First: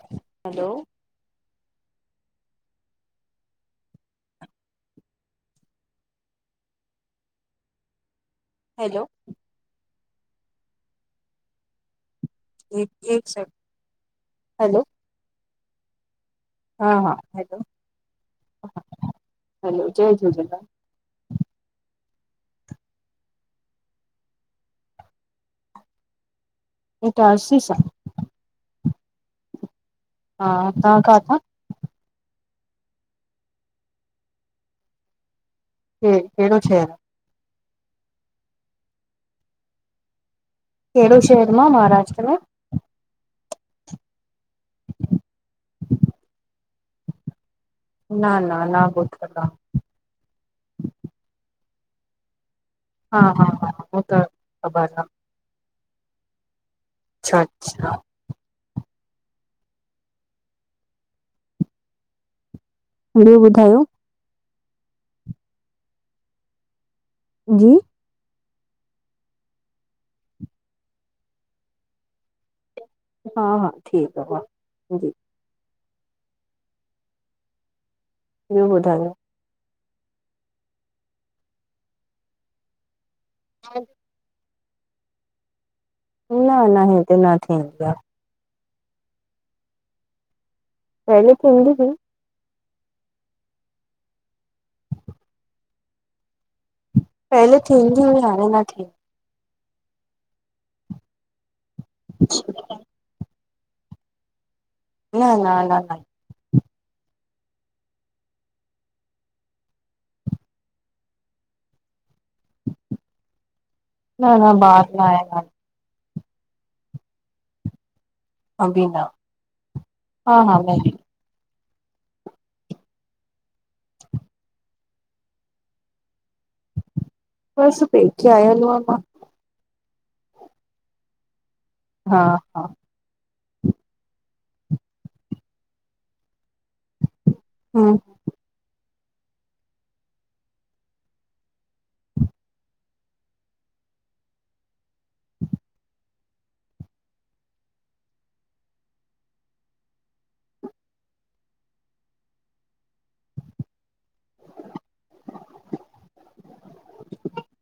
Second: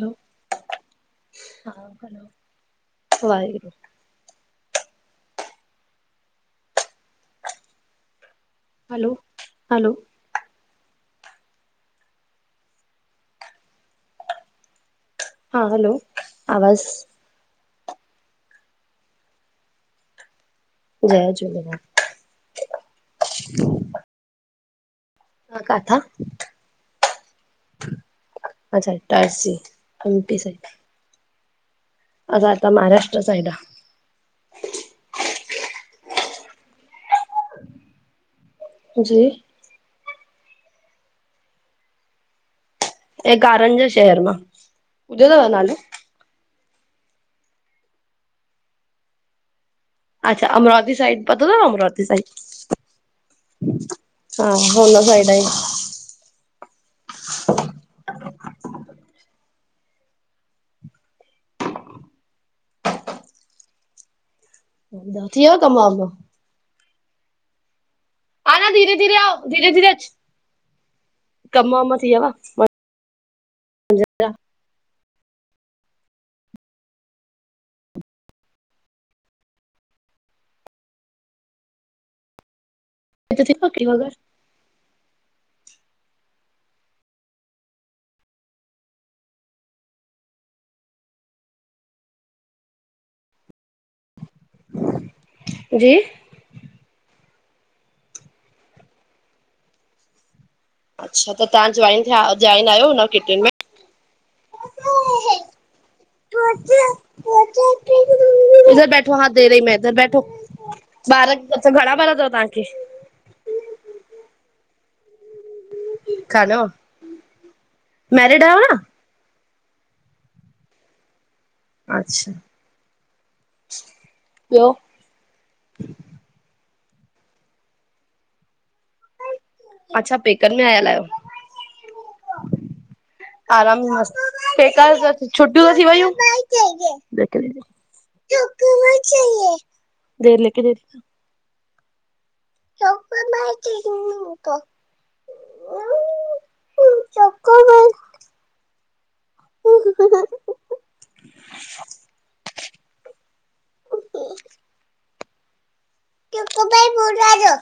हलो hello हा Waheguru. Hello hello, hello एक, एक सेकेंड हलो हा हलो। आवाज़ हा हा हलो हलो जय झूलेलाल। जय झूलेलाल। ह तव्हां काथा?? इ त अ सीसा। अच्छा इटारसी एमपी हा साइड तव्हां ख था। असां हिथा महाराष्ट्र साइड आ क कहिड़ो श। जी। कहिड़ो शहर मां महाराष्ट्र में। ऐं कारनि जे शहर मां ॿुधो अथव नालो? ना, ना, ना, ॿुधल आ अच्छा, अमरावती साइड पतो थव अमरावती साइड हा हा हा हो त हा ख़बर होन आ साइड आहीं। अच्छा अच्छा। ॿियो ॿुधायो। थी वयो कमु वांदो। जी। ह न धीरे धीरे आ धीरे धीरे कम वम थी विया। हा हा ठीकु आ वा जी ूं ॿुधायो। [unintelligible] न न हेते न थींदी आहे। पैले थींदी हुइ जी पहले थींदी हु हाणे न थी। अच्छा त तव्हां जॉइन थिया जॉइन आहियो न किटन में न न न न। इधर बैठो हा दे रही में इधर बैठो। ॿार म घणा ॿार तव तव्हांखे। न न बार न आया न हलो मैरिड आहियो न?? हा, हा मेंहदी अच्छा ॿियो बस पेखे आयाल मां। अच्छा पेकर में आयल आहियो। हा हा आराम मस्त ठक छुटियूं त थी वयुं। हा देर ले। र। [unintelligible] [unintelligible] ओके कक भई बल जो